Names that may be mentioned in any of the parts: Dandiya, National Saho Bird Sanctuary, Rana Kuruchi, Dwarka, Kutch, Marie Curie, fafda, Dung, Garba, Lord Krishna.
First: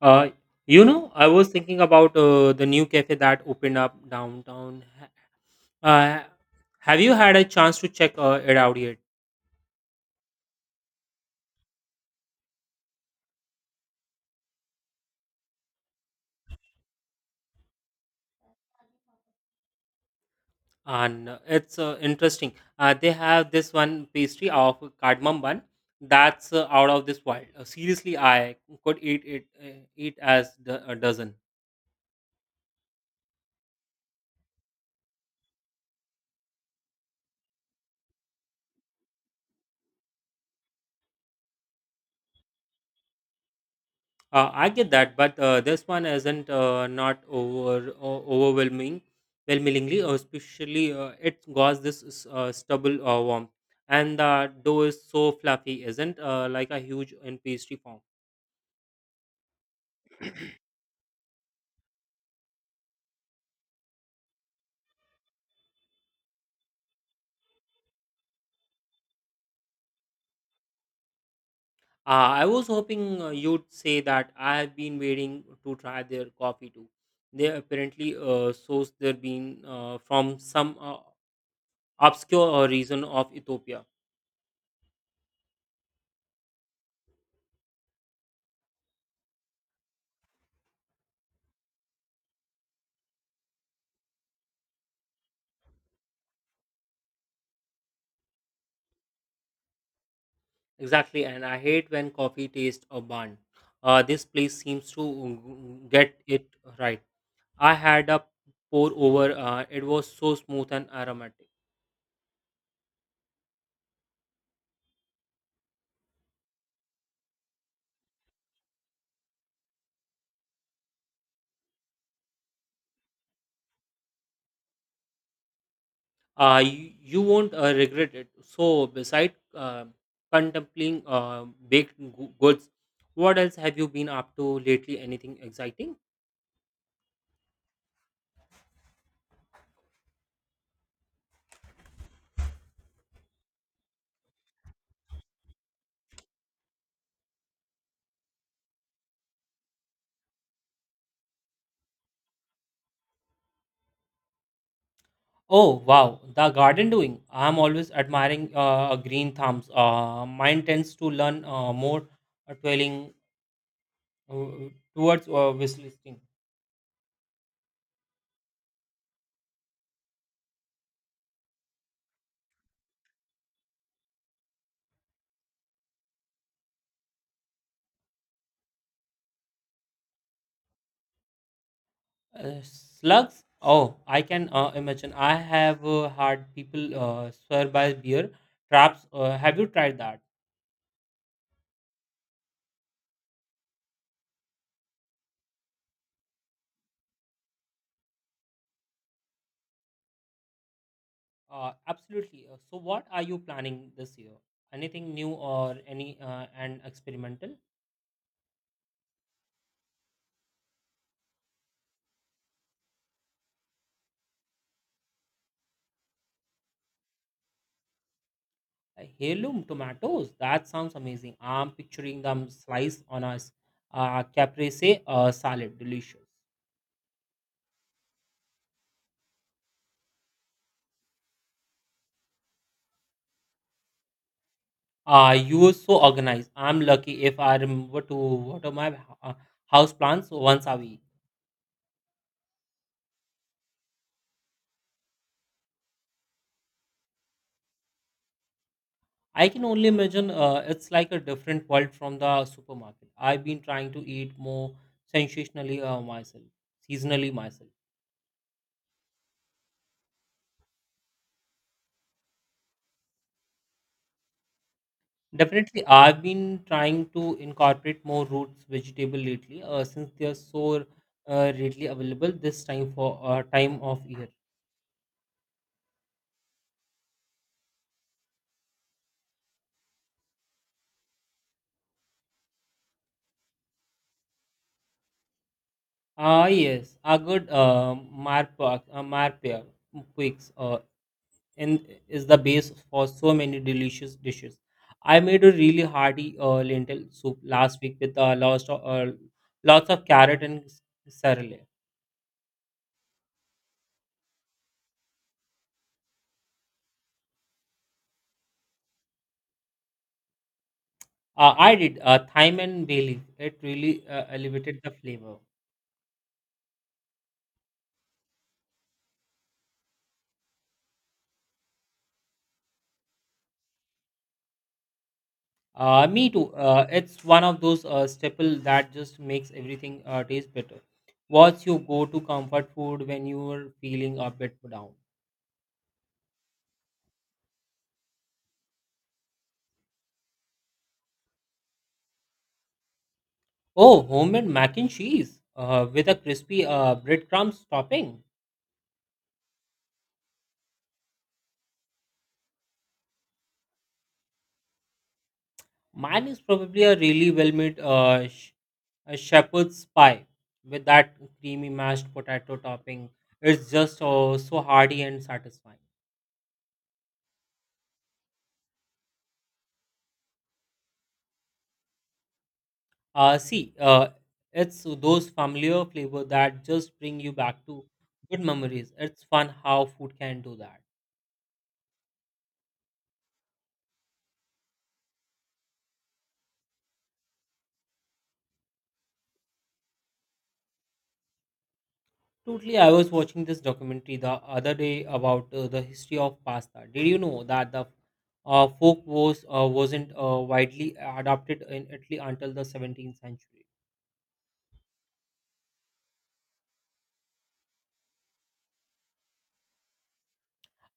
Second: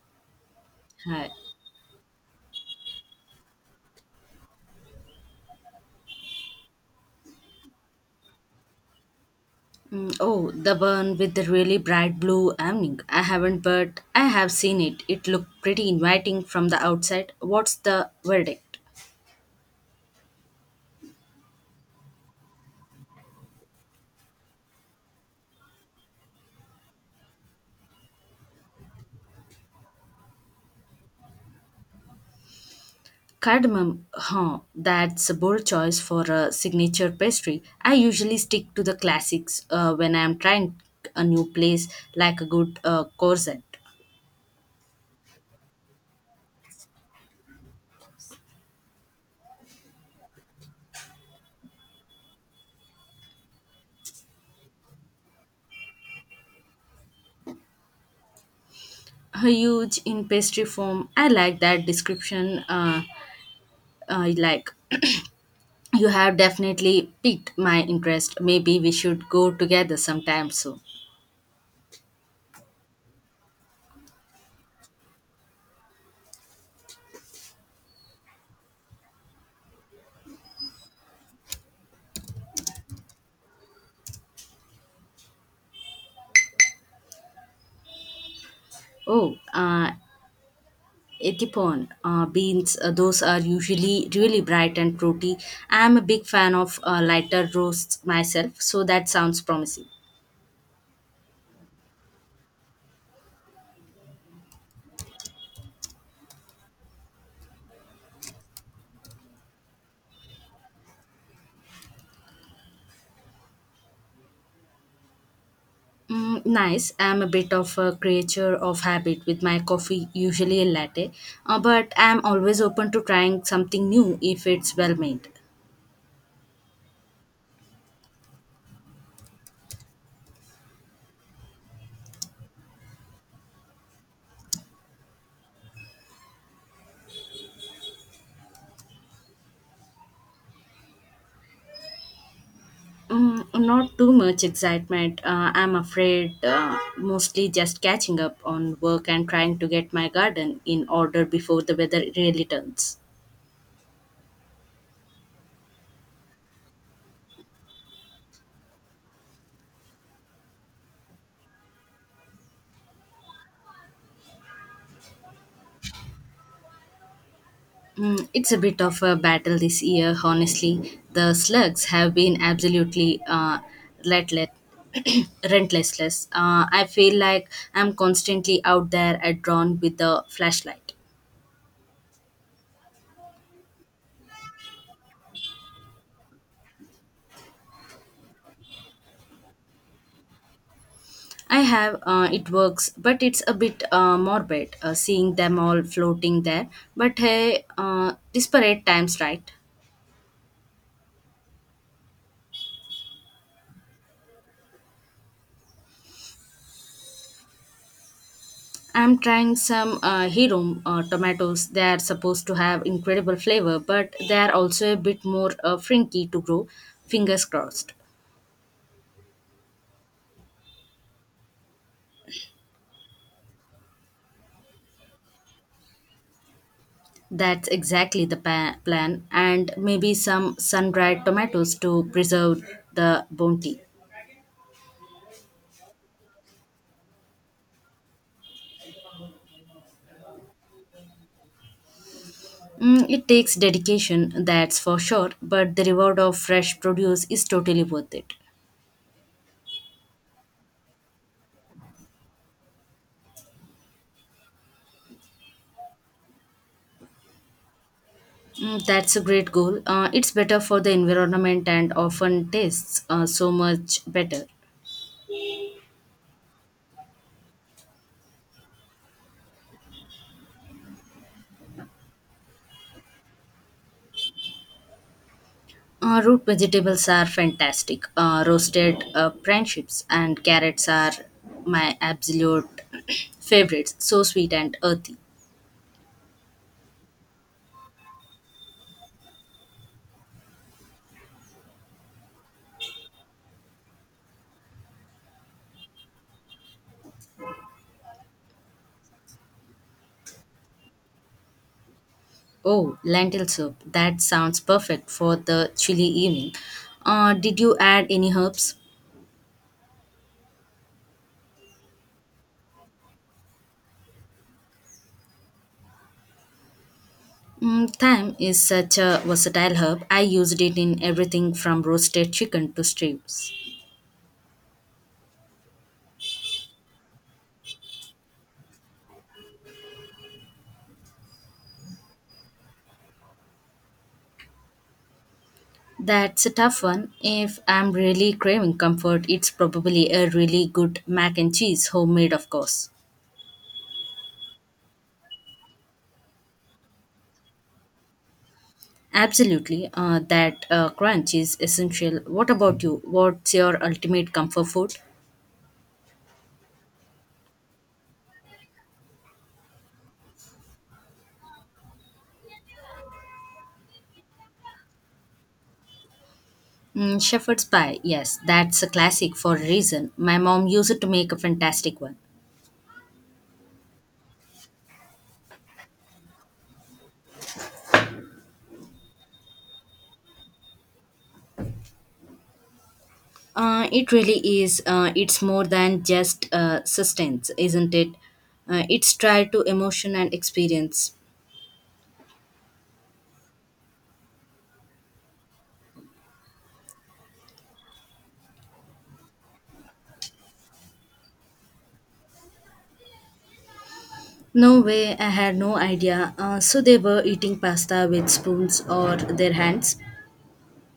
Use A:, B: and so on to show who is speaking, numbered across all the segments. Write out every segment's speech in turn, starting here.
A: Uh, I
B: Hi.
A: was thinking about the new cafe that opened up downtown. Uh, have you had a chance to check it out yet?
B: Mm, oh, the one with the really bright blue awning. I haven't, but I have seen it. It looked pretty inviting from the outside. What's the verdict?
A: And It's interesting. They have this one pastry of cardamom bun that's out of this world. Seriously, I could eat it eat as a dozen.
B: Cardamom, huh? That's a bold choice for a signature pastry. I usually stick to the classics when I'm trying a new place, like a good corset.
A: I get that, but this one isn't not overwhelming, overwhelmingly, especially it got this stubble warmth, and the dough is so fluffy, isn't like a huge in pastry form.
B: Huge in pastry form. I like that description. I like. You have definitely piqued my interest. Maybe we should go together sometime soon.
A: I was hoping you'd say that. I have been waiting to try their coffee too. They apparently source their bean from some obscure region of Ethiopia.
B: Oh, etipon beans, those are usually really bright and fruity. I'm a big fan of lighter roasts myself, so that sounds promising.
A: Exactly, and I hate when coffee tastes a bun. This place seems to get it right. I had a pour over, it was so smooth and aromatic.
B: Mm, nice. I'm a bit of a creature of habit with my coffee, usually a latte, but I'm always open to trying something new if it's well made.
A: You won't regret it. So, beside contemplating baked goods, what else have you been up to lately? Anything exciting?
B: Mm, not too much excitement. I'm afraid mostly just catching up on work and trying to get my garden in order before the weather really turns.
A: Oh, wow, the garden doing. I'm always admiring green thumbs. Mine tends to learn more twirling uh, towards whistling.
B: Mm, it's a bit of a battle this year, honestly. The slugs have been absolutely relentless. Relentless. I feel like I'm constantly out there at drawn with the flashlight.
A: Slugs, oh, I can imagine. I have had people swear by beer traps. Have you tried that?
B: I have, it works, but it's a bit morbid seeing them all floating there. But hey, disparate times, right?
A: Absolutely. So what are you planning this year, anything new or any and experimental?
B: I'm trying some hero tomatoes. They are supposed to have incredible flavor, but they are also a bit more frinky to grow. Fingers crossed.
A: Heirloom tomatoes, that sounds amazing. I'm picturing them sliced on caprese salad, delicious.
B: That's exactly the plan, and maybe some sun dried tomatoes to preserve the bounty.
A: You were so organized. I'm lucky if I remember to water my uh, house plants once a week.
B: Mm, it takes dedication, that's for sure, but the reward of fresh produce is totally worth it.
A: I can only imagine it's like a different world from the supermarket. I've been trying to eat more sensationally uh, myself, seasonally myself.
B: Mm, that's a great goal. It's better for the environment and often tastes so much better.
A: Definitely, I've been trying to incorporate more roots vegetable lately since they are so readily available this time of year.
B: Root vegetables are fantastic. Roasted prune chips and carrots are my absolute favorites. So sweet and earthy.
A: Ah yes, a good marpa quakes and is the base for so many delicious dishes. I made a really hearty lentil soup last week with lots of carrot and sarle.
B: Oh, lentil soup. That sounds perfect for the chilly evening. Did you add any herbs?
A: I did thyme and bay leaf. It really elevated the flavor.
B: Mm, thyme is such a versatile herb. I used it in everything from roasted chicken to stews.
A: Me too. It's one of those staple that just makes everything taste better. What's your go-to comfort food when you are feeling a bit down?
B: That's a tough one. If I'm really craving comfort, it's probably a really good mac and cheese, homemade, of course.
A: Oh, homemade mac and cheese with a crispy breadcrumbs topping.
B: Absolutely, that crunch is essential. What about you? What's your ultimate comfort food?
A: Mine is probably a really well-made a shepherd's pie with that creamy mashed potato topping. It's just so hearty and satisfying.
B: Mm, shepherd's pie, yes, that's a classic for a reason. My mom used to make a fantastic one.
A: Uh, see, uh, it's those familiar flavor that just bring you back to good memories. It's fun how food can do that.
B: It really is. It's more than just sustenance, isn't it? It's tied to emotion and experience.
A: Totally, I was watching this documentary the other day about the history of pasta. Did you know that the folk wasn't widely adopted in Italy until the 17th century?
B: No way, I had no idea. So they were eating pasta with spoons or their hands.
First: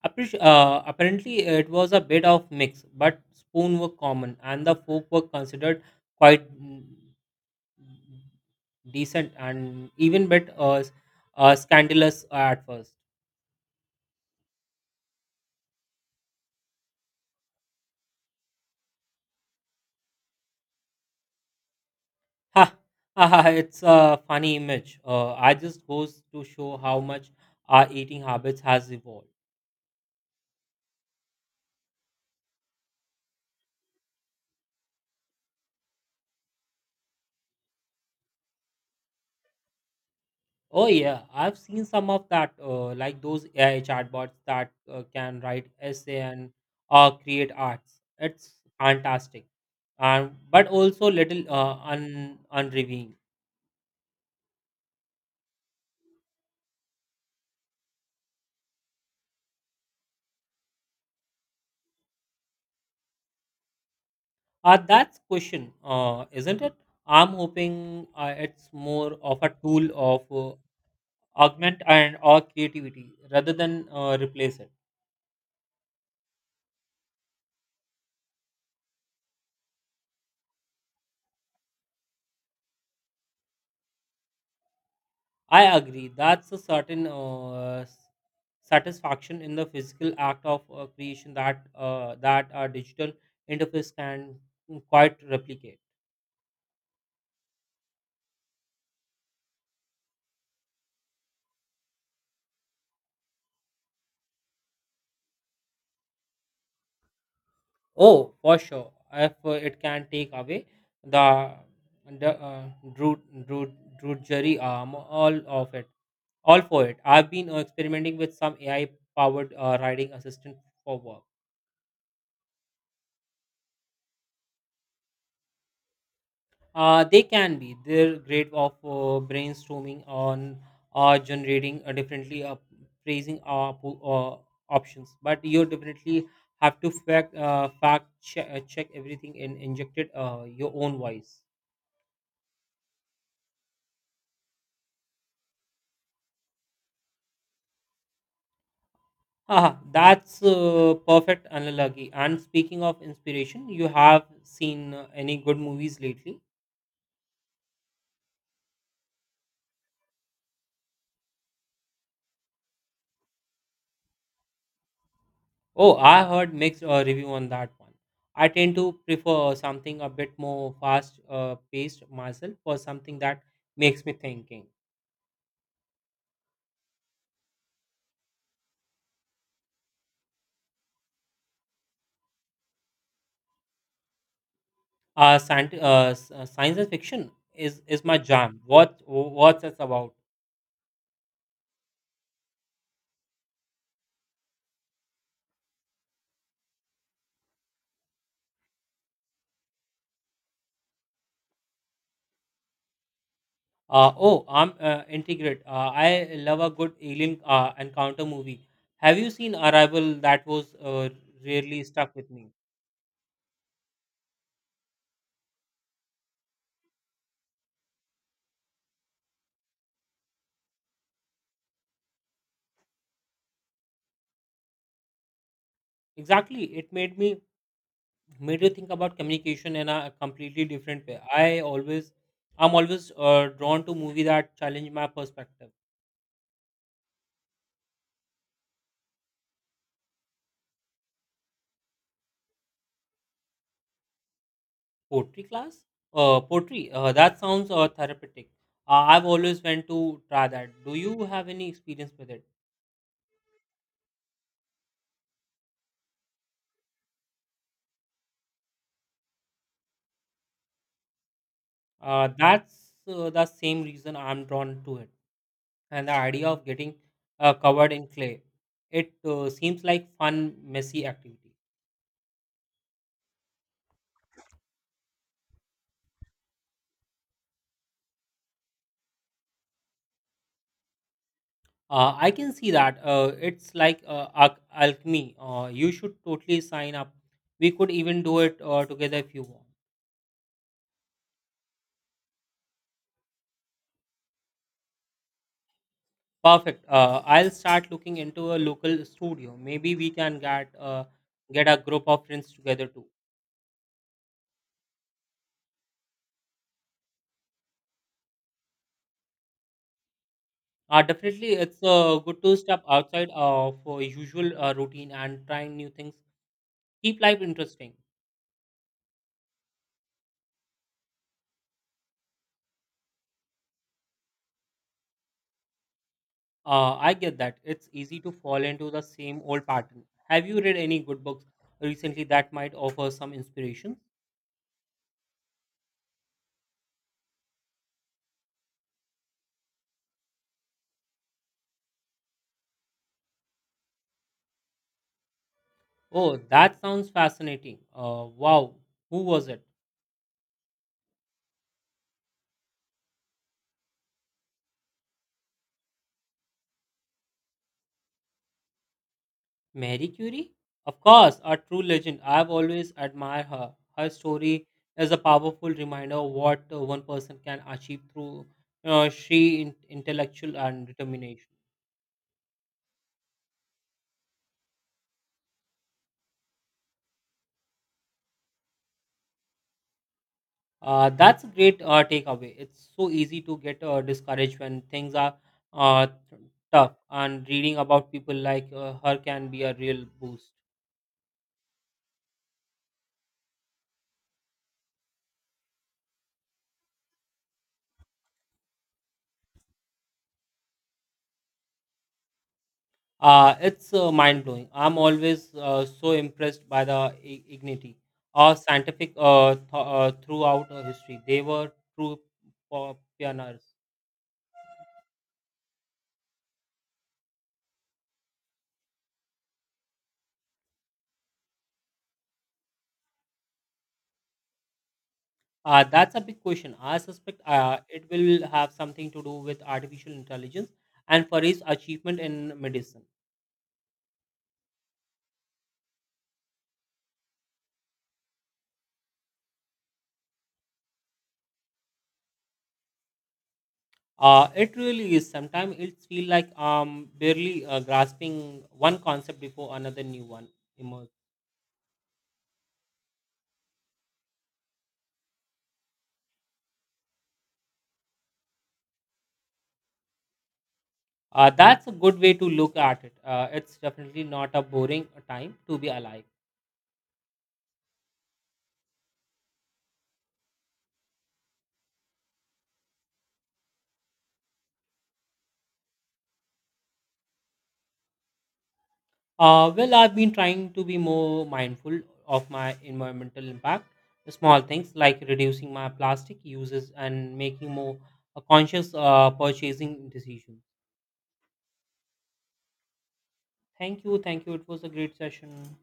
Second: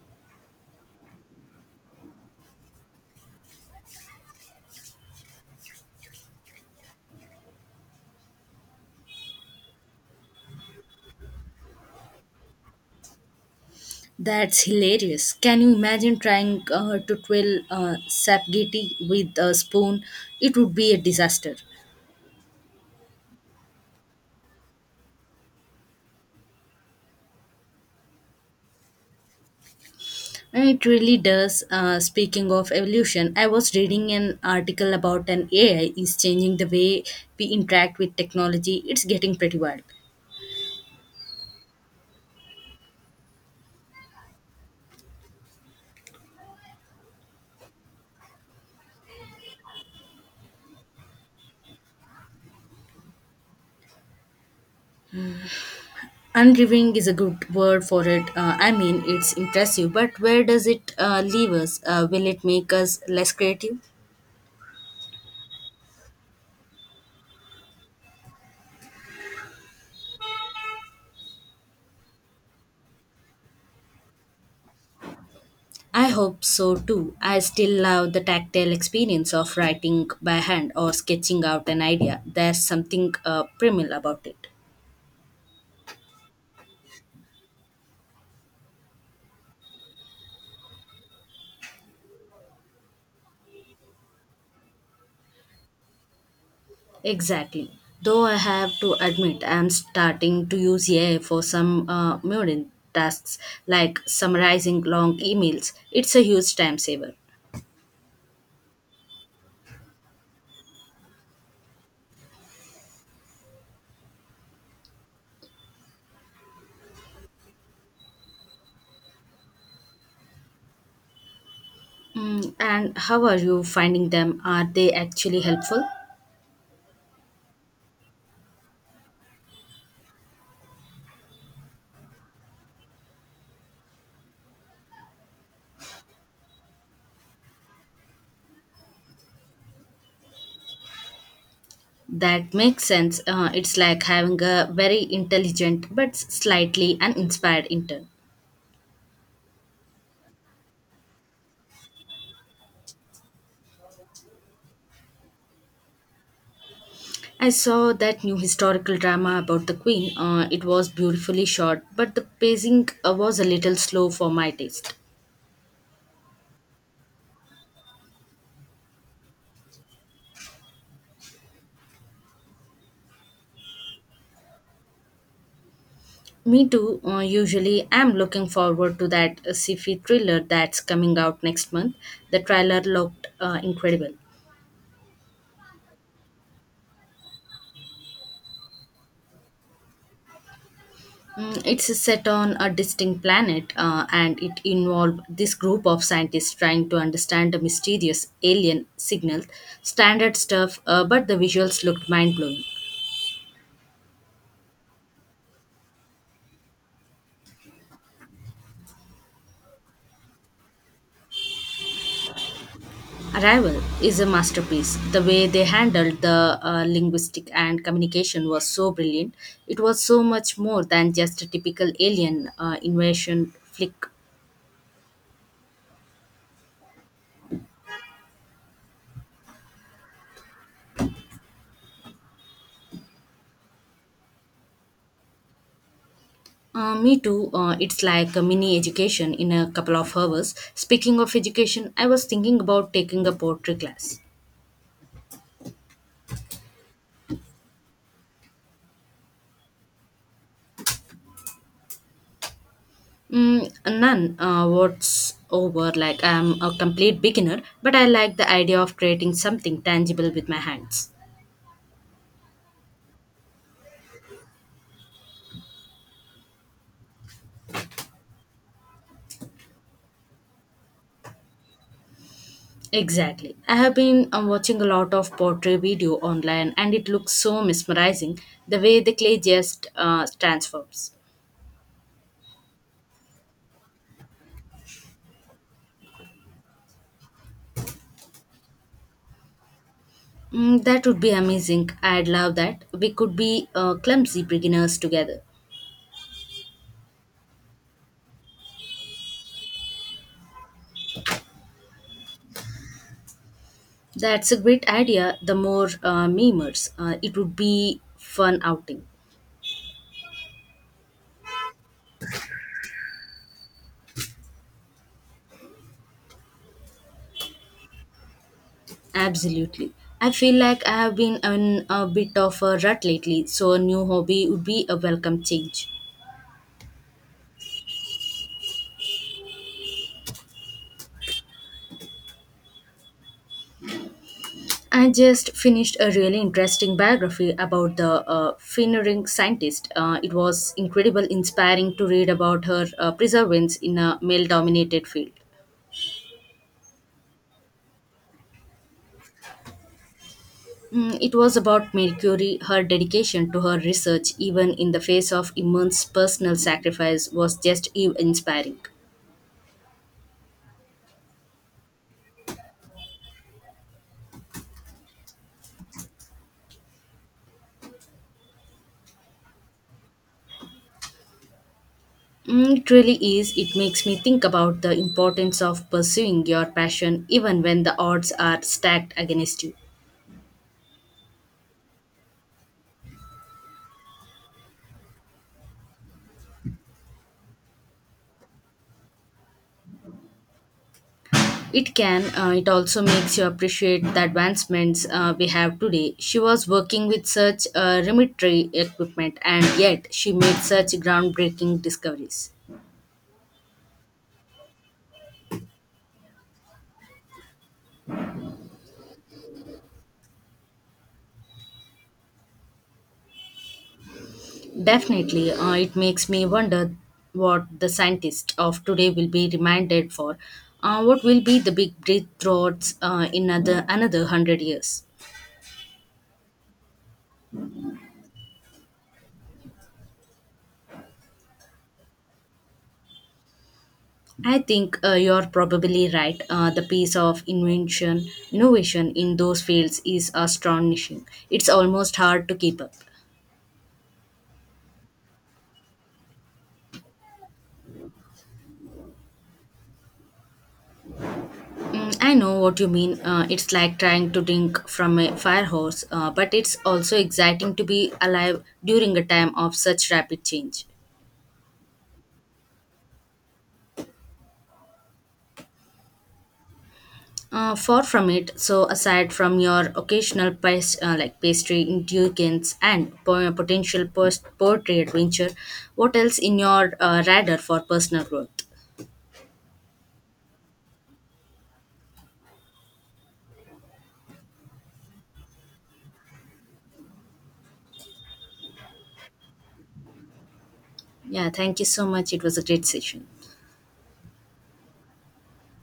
A: Apparently, it was a bit of mix, but spoon were common, and the fork were considered quite decent and even bit scandalous at first.
B: That's hilarious. Can you imagine trying to twirl sapgeti with a spoon? It would be a disaster.
A: Ha! Ha! Ha! It's a funny image. I just goes to show how much our eating habits has evolved.
B: It really does. Speaking of evolution, I was reading an article about an AI is changing the way we interact with technology. It's getting pretty wild.
A: Oh yeah, I've seen some of that, like those AI chatbots that can write essay and create arts. It's fantastic, and but also little un unrevealing.
B: Unriving is a good word for it. I mean, it's impressive, but where does it leave us? Will it make us less creative?
A: That's question, isn't it? I'm hoping it's more of a tool of augment and or creativity rather than replace it.
B: I hope so too. I still love the tactile experience of writing by hand or sketching out an idea. There's something primal about it.
A: I agree. That's a certain satisfaction in the physical act of creation that a digital interface can quite replicate.
B: Exactly. Though I have to admit, I am starting to use AI for some mundane tasks like summarizing long emails. It's a huge time saver.
A: Oh, for sure. If it can take away the the drew, drew, drudgery arm, all of it, all for it. I've been experimenting with some AI powered writing assistant for work.
B: Mm, and how are you finding them? Are they actually helpful?
A: They can be. They're great of brainstorming on generating differently phrasing options. But you definitely have to fact check everything and inject it your own voice.
B: That makes sense. It's like having a very intelligent but slightly uninspired intern.
A: Ah, that's perfect analogy. And speaking of inspiration, you have seen any good movies lately?
B: I saw that new historical drama about the Queen. It was beautifully shot, but the pacing was a little slow for my taste.
A: Oh, I heard mixed review on that one. I tend to prefer something a bit more fast paced myself for something that makes me thinking.
B: Me too. Usually, I'm looking forward to that sci-fi thriller that's coming out next month. The trailer looked incredible.
A: Science and fiction is my jam. What's this about?
B: Mm, it's set on a distinct planet, and it involved this group of scientists trying to understand a mysterious alien signal. Standard stuff, but the visuals looked mind-blowing.
A: Oh, I'm integrate. I love a good alien encounter movie. Have you seen Arrival? That was really stuck with me.
B: Arrival is a masterpiece. The way they handled the linguistic and communication was so brilliant. It was so much more than just a typical alien invasion flick.
A: Exactly, it made me think about communication in a completely different way. I'm always drawn to movie that challenge my perspective.
B: Me too. It's like a mini education in a couple of hours. Speaking of education, I was thinking about taking a poetry class.
A: Poetry class, poetry. That sounds therapeutic. I've always went to try that. Do you have any experience with it?
B: Mm, none what's over. Like I'm a complete beginner, but I like the idea of creating something tangible with my hands.
A: That's the same reason I'm drawn to it, and the idea of getting covered in clay. It seems like fun, messy activity.
B: Exactly. I have been watching a lot of pottery video online and it looks so mesmerizing the way the clay just transforms.
A: I can see that. It's like alchemy. You should totally sign up. We could even do it together if you want.
B: Mm, that would be amazing. I'd love that. We could be clumsy beginners together.
A: Perfect. I'll start looking into a local studio. Maybe we can get a group of friends together too.
B: That's a great idea. The more memers, it would be fun outing.
A: Definitely, it's good to step outside of usual routine and try new things. Keep life interesting.
B: Absolutely. I feel like I have been in a bit of a rut lately, so a new hobby would be a welcome change.
A: I get that. It's easy to fall into the same old pattern. Have you read any good books recently that might offer some inspiration?
B: I just finished a really interesting biography about the Finneran scientist. It was incredible, inspiring to read about her perseverance in a male-dominated field.
A: Oh, that sounds fascinating. Wow, who was it?
B: Mm, it was about Marie Curie. Her dedication to her research, even in the face of immense personal sacrifice, was just inspiring.
A: Mary Curie? Of course, a true legend. I've always admired her. Her story is a powerful reminder of what one person can achieve through sheer intellectual and determination.
B: Mm, it really is. It makes me think about the importance of pursuing your passion even when the odds are stacked against you.
A: That's a great takeaway. It's so easy to get discouraged when things are uh, tough, and reading about people like her can be a real boost.
B: It can. It also makes you appreciate the advancements we have today. She was working with such rudimentary equipment, and yet she made such groundbreaking discoveries.
A: It's mind blowing. I'm always so impressed by the ignity or scientific throughout history. They were true pioneers.
B: Definitely, it makes me wonder what the scientists of today will be reminded for. What will be the big breakthroughs in another 100 years?
A: That's a big question. I suspect it will have something to do with artificial intelligence and for its achievement in medicine.
B: I think you're probably right. The pace of invention, innovation in those fields is astonishing. It's almost hard to keep up.
A: It really is. Sometimes it feels like barely grasping one concept before another new one emerges.
B: Mm, I know what you mean. It's like trying to drink from a fire hose, but it's also exciting to be alive during a time of such rapid change.
A: That's a good way to look at it. It's definitely not a boring time to be alive.
B: Far from it. So, aside from your occasional past, like pastry indulgence and potential poetry adventure, what else in your radar for personal growth?
A: Well, I've been trying to be more mindful of my environmental impact. The small things like reducing my plastic uses and making more conscious purchasing decisions.
B: Yeah, thank you so much. It was a great session.
A: Thank you. Thank you. It was a great session.